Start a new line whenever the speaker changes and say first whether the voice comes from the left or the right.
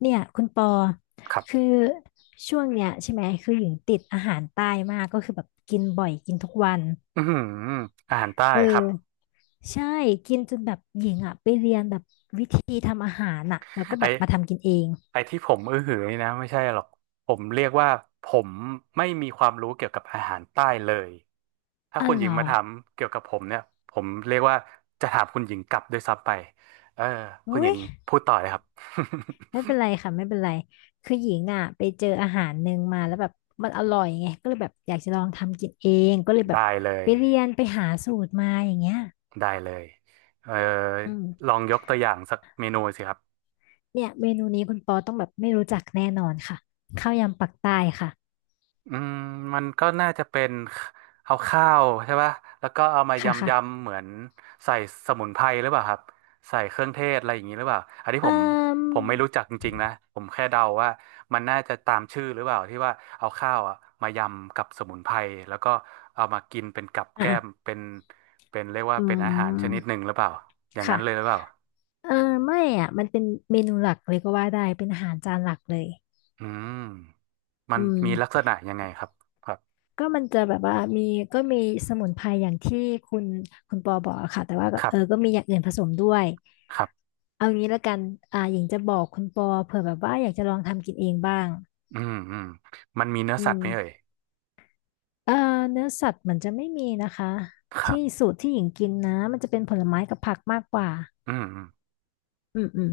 left: เนี่ยคุณปอ
right: ครับ
left: คือช่วงเนี้ยใช่ไหมคือหญิงติดอาหารใต้มากก็คือแบบกินบ่อยกินทุกวัน
right: อือหืออาหารใต้
left: เออ
right: ครับ
left: ใช่กินจนแบบหญิงอ่ะไปเรียนแบบวิธีทำอาหารอ่ะแล้วก็
right: ไอ
left: แบบมาทำกินเอง
right: ไอที่ผมอื้อหือนี่นะไม่ใช่หรอกผมเรียกว่าผมไม่มีความรู้เกี่ยวกับอาหารใต้เลยถ้า
left: อ๋อ
right: คุณ
left: เห
right: ห
left: ร
right: ญิง
left: อ
right: มาถามเกี่ยวกับผมเนี่ยผมเรียกว่าจะถามคุณหญิงกลับด้วยซ้ำไปเออคุณห
left: อุ้
right: ญิ
left: ย
right: งพูดต่อเลยครับ
left: ไม่เป็นไรค่ะไม่เป็นไรคือหญิงอ่ะไปเจออาหารหนึ่งมาแล้วแบบมันอร่อยไงก็เลยแบบอยากจะลองทำกินเองก็เลย แบบ
right: ได้เลย
left: ไปเรียนไปหาสูตรมาอย่างเงี้ย
right: ได้เลยเออ
left: อื
right: ล
left: ม
right: องยกตัวอย่างสักเมนูสิครับ
left: เนี่ยเมนูนี้คุณปอต้องแบบไม่รู้จักแน่นอนค่ะข้าวยำปักใต้ค่ะ
right: อืมมันก็น่าจะเป็นเอาข้าวใช่ป่ะแล้วก็เอามา
left: ค่ะ
right: ยำ
left: ค่ะ
right: ยำเหมือนใส่สมุนไพรหรือเปล่าครับใส่เครื่องเทศอะไรอย่างนี้หรือเปล่าอันนี้ผ
left: เอ่
right: ม
left: ม
right: ผมไม่รู้จักจริงๆนะผมแค่เดาว่ามันน่าจะตามชื่อหรือเปล่าที่ว่าเอาข้าวอะมายำกับสมุนไพรแล้วก็เอามากินเป็นกับ
left: อ่ะ
right: แก้ม
left: อ่ะ
right: เป็นเป็นเรียกว่า
left: อื
right: เป็นอาหารชนิดหนึ่
left: ม
right: งหรือเปล่าอย่างนั้
left: ค่ะ
right: นเลยหรือเปล่า
left: เออไม่อ่ะมันเป็นเมนูหลักเลยก็ว่าได้เป็นอาหารจานหลักเลย
right: อืมมัน
left: อื
right: มีลักษ
left: ม
right: ณะยังไงครับครับ
left: ก็มันจะแบบว่ามีก็มีสมุนไพรอย่างที่คุณคุณปอบอกอะค่ะแต่ว่าก็
right: ครั
left: เอ
right: บ
left: อก็มีอย่างอื่นผสมด้วย
right: ครับ
left: เอางี้ละกันอ่าหญิงจะบอกคุณปอเผื่อแบบว่าอยากจะลองทำกินเองบ้าง
right: อืมอืมมันมีเนื้อ
left: อื
right: สัต
left: ม
right: ว์ไหมเอ่ย
left: เอ่อเนื้อสัตว์มันจะไม่มีนะคะ
right: ครับ
left: ที่สูตรที่หญิงกินนะมันจะเป็นผลไม้กับผักมากกว่า
right: อืมอืม
left: อืมอืม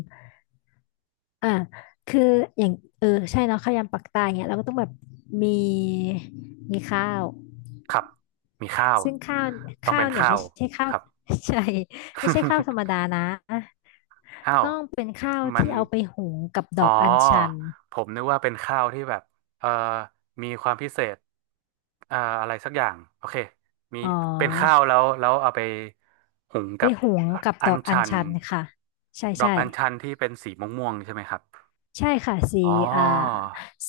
left: อ่าคืออย่างเออใช่เนาะข้าวยำปักใตายเนี่ยเราก็ต้องแบบมีมีข้าว
right: ครับ มีข้าว
left: ซึ่งข้าว
right: ต้อง
left: ข้า
right: เป็
left: ว
right: น
left: เนี่ย
right: ข้า
left: ไม่
right: ว
left: ใช่ข้า
right: ค
left: ว
right: รับ
left: ใช่ไม่ใช่ข้าวธรรมดา นะ
right: อ้าว
left: ต้องเป็นข้าว
right: มัน
left: ที่เอาไปหุงกับด
right: อ๋
left: อ
right: อ
left: กอัญชัน
right: ผมนึกว่าเป็นข้าวที่แบบ เอ่อมีความพิเศษอะไรสักอย่าง โอเค มี
left: อ๋อ
right: เป็นข้าวแล้ว แล้วเอาไปหุง
left: ไป
right: กับ
left: หุงกับ
right: อั
left: ด
right: ญ
left: อกอั
right: ชั
left: ญ
right: น
left: ชันค่ะใช่
right: ดอก
left: ใช่
right: อัญชันที่เป็นสีม่วงๆใช่ไหมครับ
left: ใช่ค่ะสี
right: อ๋อ
left: อ่า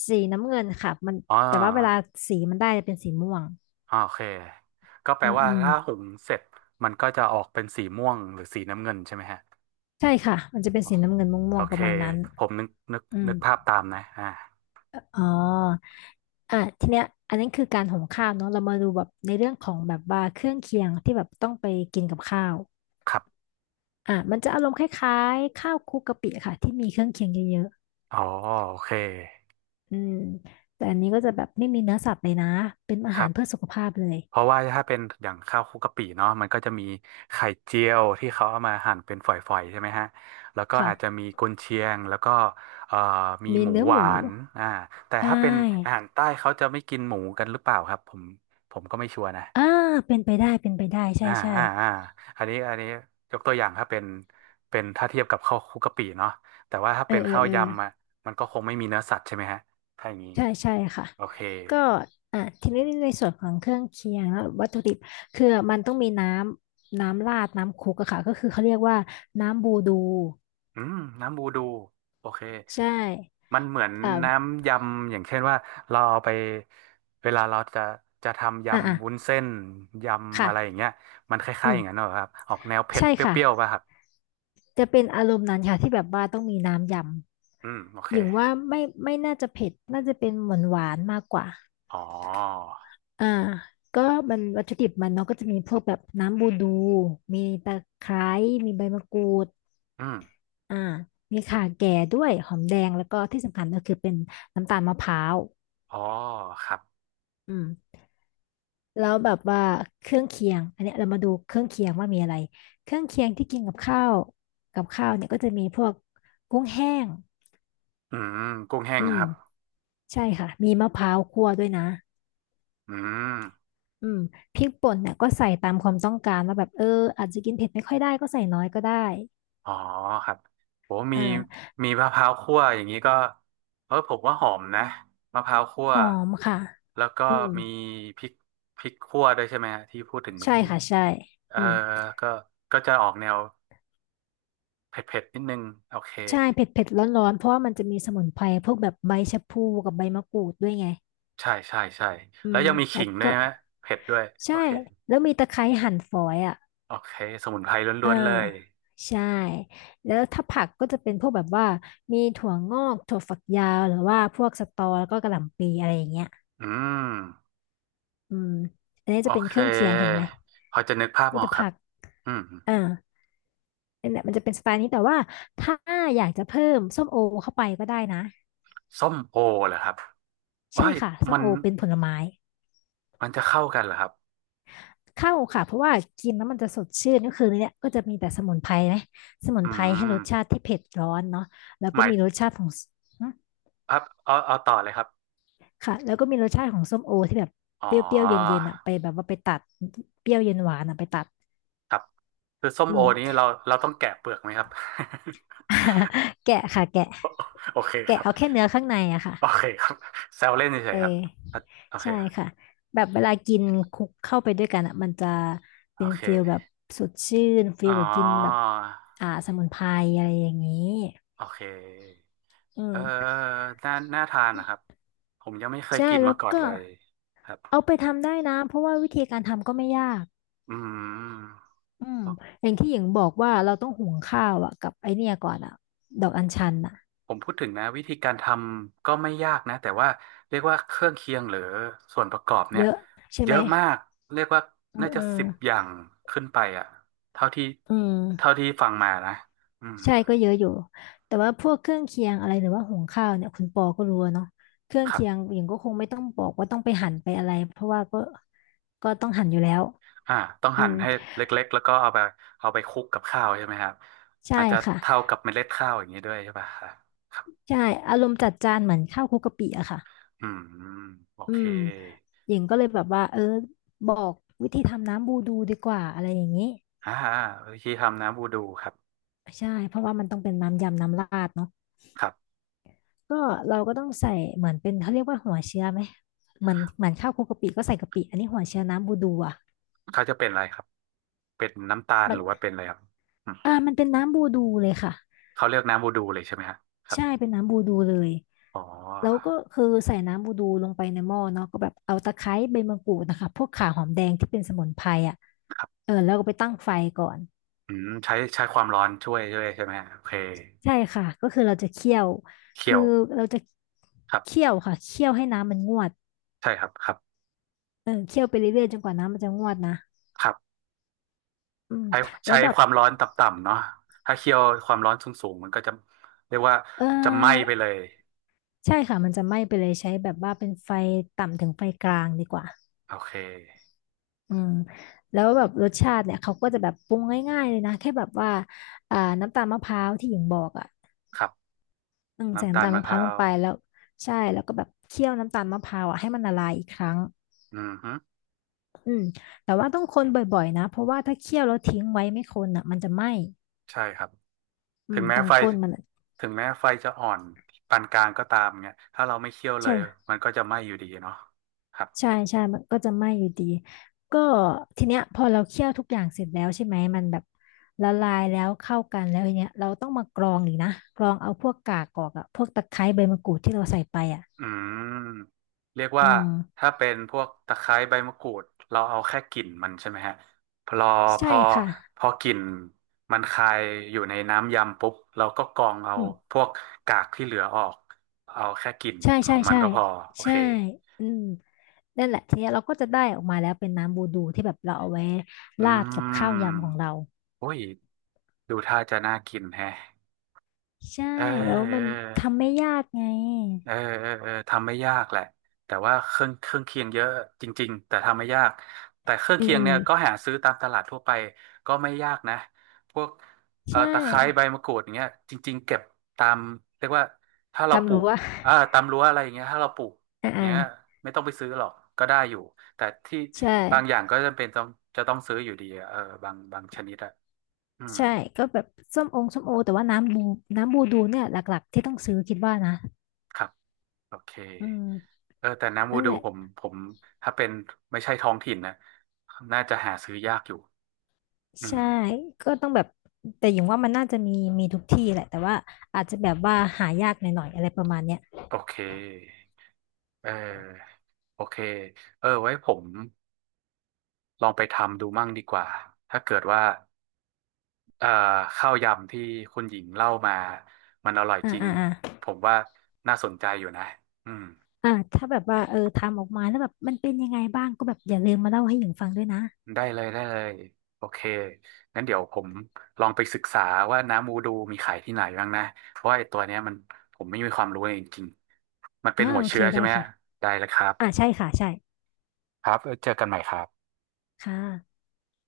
left: สีน้ำเงินค่ะมัน
right: อ๋
left: แต่ว่าเวลา
right: อ
left: สีมันได้จะเป็นสีม่วง
right: อ่าโอเคก็แป
left: อื
right: ล
left: ม
right: ว่า
left: อืม
right: ถ้าหุงเสร็จมันก็จะออกเป็นสีม่วงหรือสีน้ำเงินใช่ไหมฮะ
left: ใช่ค่ะมันจะเป็นสีน้ำเงินม่
right: โอ
left: วงๆป
right: เค
left: ระมาณนั้น
right: ผมนึกนึก
left: อืม
right: นึกภาพตามนะอ่า
left: อ๋ออ่ะทีเนี้ยอันนั้นคือการหุงข้าวเนาะเรามาดูแบบในเรื่องของแบบว่าเครื่องเคียงที่แบบต้องไปกินกับข้าว
right: ครับ
left: อ่ะมันจะอารมณ์คล้ายๆข้าวคลุกกะปิค่ะที่มีเครื่องเคียงเยอะ
right: อ๋อโอเค
left: ๆอืมแต่อันนี้ก็จะแบบไม่มีเนื้อสัตว์เลยนะเป็นอา
right: ครั
left: หาร
right: บ
left: เพื่อสุขภาพเลย
right: เพราะว่าถ้าเป็นอย่างข้าวคลุกกะปิเนาะมันก็จะมีไข่เจียวที่เขาเอามาหั่นเป็นฝอยๆใช่ไหมฮะแล้วก็อาจจะ
left: ค่ะ
right: มีกุนเชียงแล้วก็เอ่อมี
left: มี
right: หมู
left: เนื้อ
right: ห
left: ห
right: วา
left: มู
right: นอ่าแต่
left: ใช
right: ถ้าเป็นอาหา
left: ่
right: รใต้เขาจะไม่กินหมูกันหรือเปล่าครับผมผมก็ไม่ชัวร์นะ
left: อ่าเป็นไปได้เป็นไปได้ใช่
right: อ่า
left: ใช่
right: อ่าอ่าอันนี้ยกตัวอย่างถ้าเป็นเป็นถ้าเทียบกับข้าวคลุกกะปิเนาะแต่ว่าถ้า
left: เออ
right: เป็น
left: เออ
right: ข้าว
left: เออ
right: ยำอ่ะมันก็คงไม่มีเนื้อสัตว์ใช่ไหมฮะถ้าอย่างนี้
left: ใช่ใช่ค่ะ
right: โอเค
left: ก็อ่ะทีนี้ในส่วนของเครื่องเคียงแล้ววัตถุดิบคือมันต้องมีน้ำราดน้ำคลุกอะค่ะก็คือเขาเรียกว่าน้ำบูดู
right: อืมน้ำบูดูโอเค
left: ใช่
right: มันเหมือน
left: อ่า
right: น้ำยำอย่างเช่นว่าเราเอาไปเวลาเราจะจะทำ
left: อ่าอ่ะ
right: ยำวุ้นเส้นยำอะไรอย่าง
left: ค่ะ
right: เงี้ยมันค
left: อื
right: ล้ายๆอย่างนั้น
left: ม
right: เหรอครับออกแนวเผ็ด
left: ใช่
right: เป
left: ค่ะ
right: รี้ยวๆป่ะครับ
left: จะเป็นอารมณ์นั้นค่ะที่แบบว่าต้องมีน้ำย
right: อืมโอ
left: ำ
right: เค
left: อย่างว่าไม่น่าจะเผ็ดน่าจะเป็นหวานหวานมากกว่า
right: อ๋อ
left: อ่าก็มันวัตถุดิบมันเนาะก็จะมีพวกแบบน้ำบูดูมีตะไคร้มีใบมะกรูด
right: อืม
left: อ่ามีข่าแก่ด้วยหอมแดงแล้วก็ที่สำคัญก็คือเป็นน้ำตาลมะพร้าว
right: อ๋อครับ
left: อืมแล้วแบบว่าเครื่องเคียงอันเนี้ยเรามาดูเครื่องเคียงว่ามีอะไรเครื่องเคียงที่กินกับข้าวกับข้าวเนี่ยก็จะมีพวกกุ้งแห้ง
right: อืมกุ้งแห้ง
left: อื
right: ค
left: ม
right: รับ
left: ใช่ค่ะมีมะพร้าวคั่วด้วยนะ
right: อืม
left: อืมพริกป่นเนี่ยก็ใส่ตามความต้องการว่าแบบเอออาจจะกินเผ็ดไม่ค่อยได้ก็ใส่น้อยก็ได้
right: อ๋อครับโหมี
left: อ่า
right: มีมะพร้าวคั่วอย่างนี้ก็เออผมว่าหอมนะมะพร้าวคั่ว
left: หอมค่ะ
right: แล้วก็
left: อืม
right: มีพริกพริกคั่วด้วยใช่ไหมฮะที่พูดถึงเมื่อ
left: ใช่
right: กี้
left: ค่ะ ใช่
right: เออ
left: อืม
right: ก็ก็จะออกแนวเผ็ดๆนิดนึง โอเค
left: ใช่เผ็ดเผ็ดร้อนร้อนๆเพราะว่ามันจะมีสมุนไพรพวกแบบใบชะพลูกับใบมะกรูดด้วยไง
right: ใช่ใช่ใช่
left: อื
right: แล้ว
left: ม
right: ยังมี
left: แล้
right: ขิ
left: ว
right: งด้ว
left: ก็
right: ยไหมเผ็ดด้วย โอ
left: ใช่
right: เค
left: แล้วมีตะไคร้หั่นฝอยอ่ะ
right: โอเคสมุนไพรล้
left: อ่า
right: วนๆเลย
left: ใช่ แล้วถ้าผักก็จะเป็นพวกแบบว่ามีถั่วงอกถั่วฝักยาว หรือว่าพวกสตอแล้วก็กะหล่ำปีอะไรอย่างเงี้ย
right: อืม
left: อืมอันนี้
right: โอ
left: จะเป็น
right: เค
left: เครื่องเคียงเห็นไหม
right: พอจะนึกภาพ
left: มี
right: ออก
left: แต่
right: ครั
left: ผั
right: บ
left: ก
right: อืม
left: อ่าเนี่ยมันจะเป็นสไตล์นี้แต่ว่าถ้าอยากจะเพิ่มส้มโอเข้าไปก็ได้นะ
right: ส้มโอเหรอครับเอ้
left: ใช่
right: ย
left: ค่ะส้
right: มั
left: ม
right: น
left: โอเป็นผลไม้
right: มันจะเข้ากันเหรอครับ
left: เข้าค่ะเพราะว่ากินแล้วมันจะสดชื่นก็คือเนี่ยก็จะมีแต่สมุนไพรนะสมุน
right: อื
left: ไพรให้ร
right: ม
left: สชาติที่เผ็ดร้อนเนาะแล้ว
right: ห
left: ก็
right: มาย
left: มีรสชาติของสหึ
right: ครับเอาเอาต่อเลยครับ
left: ค่ะแล้วก็มีรสชาติของส้มโอที่แบบ
right: อ๋
left: เปร
right: อ
left: ี้ยวๆเย็นๆอ่ะไปแบบว่าไปตัดเปรี้ยวเย็นหวานอ่ะไปตัด
right: ครับคือส้ม
left: อื
right: โอ
left: ม
right: นี้เราเราต้องแกะเปลือกไหมครับ
left: แกะค่ะแกะ
right: โอเคค
left: แกะ
right: รับ
left: เอาแค่เนื้อข้างในอะค่ะ
right: โอเคครับแซวเล่นเฉ
left: เอ
right: ยๆครับ
left: อ
right: อ่ะโอเค
left: ใช่ค่ะแบบเวลากินคลุกเข้าไปด้วยกันอ่ะมันจะ
right: โอ
left: เป็น
right: เค
left: ฟีลแบบสดชื่นฟี
right: อ๋อ
left: ลแบบกินแบบอ่าสมุนไพรอะไรอย่างนี้
right: โอเค
left: อื
right: เออ
left: ม
right: น่าน่าทานนะครับผมยังไม่เคย
left: ใช่
right: กิน
left: แล้
right: มา
left: ว
right: ก่อน
left: ก็
right: เลยครับ
left: เอาไปทำได้นะเพราะว่าวิธีการทำก็ไม่ยาก
right: อืม
left: อืมอย่างที่หญิงบอกว่าเราต้องหุงข้าวอ่ะกับไอเนี่ยก่อนอ่ะดอกอัญชันอ่ะ
right: ผมพูดถึงนะวิธีการทำก็ไม่ยากนะแต่ว่าเรียกว่าเครื่องเคียงหรือส่วนประกอบเนี่
left: เย
right: ย
left: อะใช่
right: เย
left: ไหม
right: อะมากเรียกว่า
left: อืม
right: น่า
left: อื
right: จะ
left: ม
right: สิบอย่างขึ้นไปอ่ะเท่าที่
left: อืม
right: เท่าที่ฟังมานะอืม
left: ใช่ก็เยอะอยู่แต่ว่าพวกเครื่องเคียงอะไรหรือว่าหุงข้าวเนี่ยคุณปอก็รู้อะเนาะเครื่อง
right: ครับ
left: เคียงหญิงก็คงไม่ต้องบอกว่าต้องไปหั่นไปอะไรเพราะว่าก็ต้องหั่นอยู่แล้ว
right: อ่าต้อง
left: อื
right: หั่น
left: ม
right: ให้เล็กๆแล้วก็เอาไปเอาไปคลุกกับข้าวใช่ไหมครับ
left: ใช่
right: อาจจะ
left: ค่ะ
right: เท่ากับเมล็ดข้าวอย่างนี้ด้วยใช่ป่ะครับครับ
left: ใช่อารมณ์จัดจานเหมือนข้าวคลุกกะปิอะค่ะ
right: อืมโอ
left: อื
right: เค
left: มหญิงก็เลยแบบว่าเออบอกวิธีทำน้ำบูดูดีกว่าอะไรอย่างนี้
right: อ่าวิธีทำน้ำบูดูครับ
left: ใช่เพราะว่ามันต้องเป็นน้ำยำน้ำราดเนาะ
right: ครับ
left: ก็เราก็ต้องใส่เหมือนเป็นเขาเรียกว่าหัวเชื้อไหมเหมือนข้าวคลุกกะปิก็ใส่กะปิอันนี้หัวเชื้อน้ำบูดูอะ
right: เขาจะเป็นอะไรครับเป็นน้ำตาล
left: มั
right: ห
left: น
right: รือว่าเป็นอะไรครับ
left: มันเป็นน้ำบูดูเลยค่ะ
right: เขาเลือกน้ำบูดูเลยใช่ไหมฮะครั
left: ใช่
right: บ
left: เป็นน้ำบูดูเลย
right: อ๋
left: แล้วก็
right: อ
left: คือใส่น้ำบูดูลงไปในหม้อเนาะก็แบบเอาตะไคร้ใบมะกรูดนะคะพวกข่าหอมแดงที่เป็นสมุนไพรอ่ะ
right: ครั
left: เอ
right: บ
left: อแล้วก็ไปตั้งไฟก่อน
right: อืมใช้ความร้อนช่วยใช่ไหมฮะโอเค
left: ใช่ค่ะก็คือเราจะเคี่ยว
right: เคี่
left: คื
right: ย
left: อ
right: ว
left: เราจะ
right: ครับ
left: เคี่ยวค่ะเคี่ยวให้น้ำมันงวด
right: ใช่ครับครับ
left: เออเคี่ยวไปเรื่อยๆจนกว่าน้ำมันจะงวดนะ
right: ครับ
left: อืม
right: ใช้
left: แล้
right: ใช้
left: วแบบ
right: ความร้อนต่ำๆเนาะถ้าเคี่ยวความร้อนสูงๆมันก็จะเรียกว่า
left: เ
right: จะไหม้
left: อ
right: ไป
left: อ
right: เลย
left: ใช่ค่ะมันจะไหม้ไปเลยใช้แบบว่าเป็นไฟต่ำถึงไฟกลางดีกว่า
right: โอเค
left: อืมแล้วแบบรสชาติเนี่ยเขาก็จะแบบปรุงง่ายๆเลยนะแค่แบบว่าอ่าน้ำตาลมะพร้าวที่หญิงบอกอ่ะ
right: ครับ
left: อืมใส่
right: น้ำตา
left: น้ำ
right: ล
left: ตาล
right: มะ
left: มะ
right: พ
left: พร้าว
right: ร้า
left: ลง
right: ว
left: ไปแล้วใช่แล้วก็แบบเคี่ยวน้ำตาลมะพร้าวอ่ะให้มันละลายอีกครั้ง
right: อืมฮึ
left: อืมแต่ว่าต้องคนบ่อยๆนะเพราะว่าถ้าเคี่ยวแล้วทิ้งไว้ไม่คนอ่ะมันจะไหม้
right: ใช่ครับ
left: อื
right: ถึ
left: ม
right: งแม้
left: ตรง
right: ไฟ
left: ก้นมันอะ
right: ถึงแม้ไฟจะอ่อนปานกลางก็ตามเนี่ยถ้าเราไม่เคี่ยวเลย
left: ใช่
right: มันก็จะไหม้อยู่ดีเนาะครับ
left: ใช่ใช่ มันก็จะไหม้อยู่ดี ก็ทีเนี้ยพอเราเคี่ยวทุกอย่างเสร็จแล้วใช่ไหมมันแบบละลายแล้วเข้ากันแล้วทีเนี้ยเราต้องมากรองอีกนะกรองเอาพวกกากออกอะพวกตะไคร้ใบมะกรูดที่เราใส่ไปอะ
right: อืมเรียก
left: อื
right: ว่า
left: ม
right: ถ้าเป็นพวกตะไคร้ใบมะกรูดเราเอาแค่กลิ่นมันใช่ไหมฮะพอพ
left: ใช่
right: อ
left: ค่ะ
right: พอกลิ่นมันคายอยู่ในน้ำยำปุ๊บเราก็กรองเอา
left: อืม
right: พวกกากที่เหลือออกเอาแค่กลิ่น
left: ใช่
right: ขอ
left: ใช่
right: งมัน
left: ใช่
right: ก็พอโอเค
left: ใช่อืมนั่นแหละทีเนี้ยเราก็จะได้ออกมาแล้วเป็นน้ำบูดูที่แบบเราเอาไว้
right: อื
left: ราดกับข้าวยำของ
right: ม
left: เรา
right: โอ้ยดูท่าจะน่ากินแฮะ
left: ใช่
right: เออ
left: แล้ว
right: เอ
left: มันทำ
right: อ
left: ไม่ยากไง
right: เออเออเออทำไม่ยากแหละแต่ว่าเครื่องเคียงเยอะจริงๆแต่ทำไม่ยากแต่เครื่อง
left: อืม
right: เคียง
left: อืม
right: เนี่ยก็หาซื้อตามตลาดทั่วไปก็ไม่ยากนะพวก
left: ใช่
right: ตะไคร้ใบมะกรูดอย่างเงี้ยจริงๆเก็บตามเรียกว่าถ้าเราป
left: จำ
right: ลู
left: รู้
right: ก
left: ว่า
right: ตามรั้วอะไรอย่างเงี้ยถ้าเราปลูก
left: อ่
right: อย่างเงี้ย
left: า
right: ไม่ต้องไปซื้อหรอกก็ได้อยู่แต่ที่
left: ใช่
right: บางอย่างก็จำเป็นต้องจะต้องซื้ออยู่ดีอะเออบางชนิดอะอืม
left: ใช่ก็แบบส้มองส้มโอแต่ว่าน้ำบูน้ำบูดูเนี่ยหลักๆที่ต้องซื้อคิดว่านะ
right: ครับ โอเค
left: อืม
right: เออแต่น้ำวู
left: นั่น
right: ดู
left: แหละ
right: ผมถ้าเป็นไม่ใช่ท้องถิ่นนะน่าจะหาซื้อยากอยู่อืม
left: ใช่ก็ต้องแบบแต่อย่างว่ามันน่าจะมีมีทุกที่แหละแต่ว่าอาจจะแบบว่าหายากหน่อยๆอะไรประมาณเนี้ย
right: โอเค เออ โอเค เออ ไว้ผมลองไปทำดูมั่งดีกว่า ถ้าเกิดว่าเอ่อข้าวยำที่คุณหญิงเล่ามามันอร่อย
left: อ่า
right: จริง
left: อ่าอ่า
right: ผมว่าน่าสนใจอยู่นะอืม
left: อ่าถ้าแบบว่าเออทำออกมาแล้วแบบมันเป็นยังไงบ้างก็แบบอย่าลืมมาเล่าให้หญิงฟังด้วยนะ
right: ได้เลยได้เลยโอเคงั้นเดี๋ยวผมลองไปศึกษาว่าน้ำมูดูมีขายที่ไหนบ้างนะเพราะว่าไอ้ตัวเนี้ยมันผมไม่มีความรู้เลยจริงๆมันเป็น
left: อ่า
right: หัว
left: โอเค
right: เชื้อใช่
left: ได้
right: ไหมฮะ
left: ค่ะ
right: ได้เลยครับ
left: อ่าใช่ค่ะใช่
right: ครับเจอกันใหม่ครับ
left: ค่ะ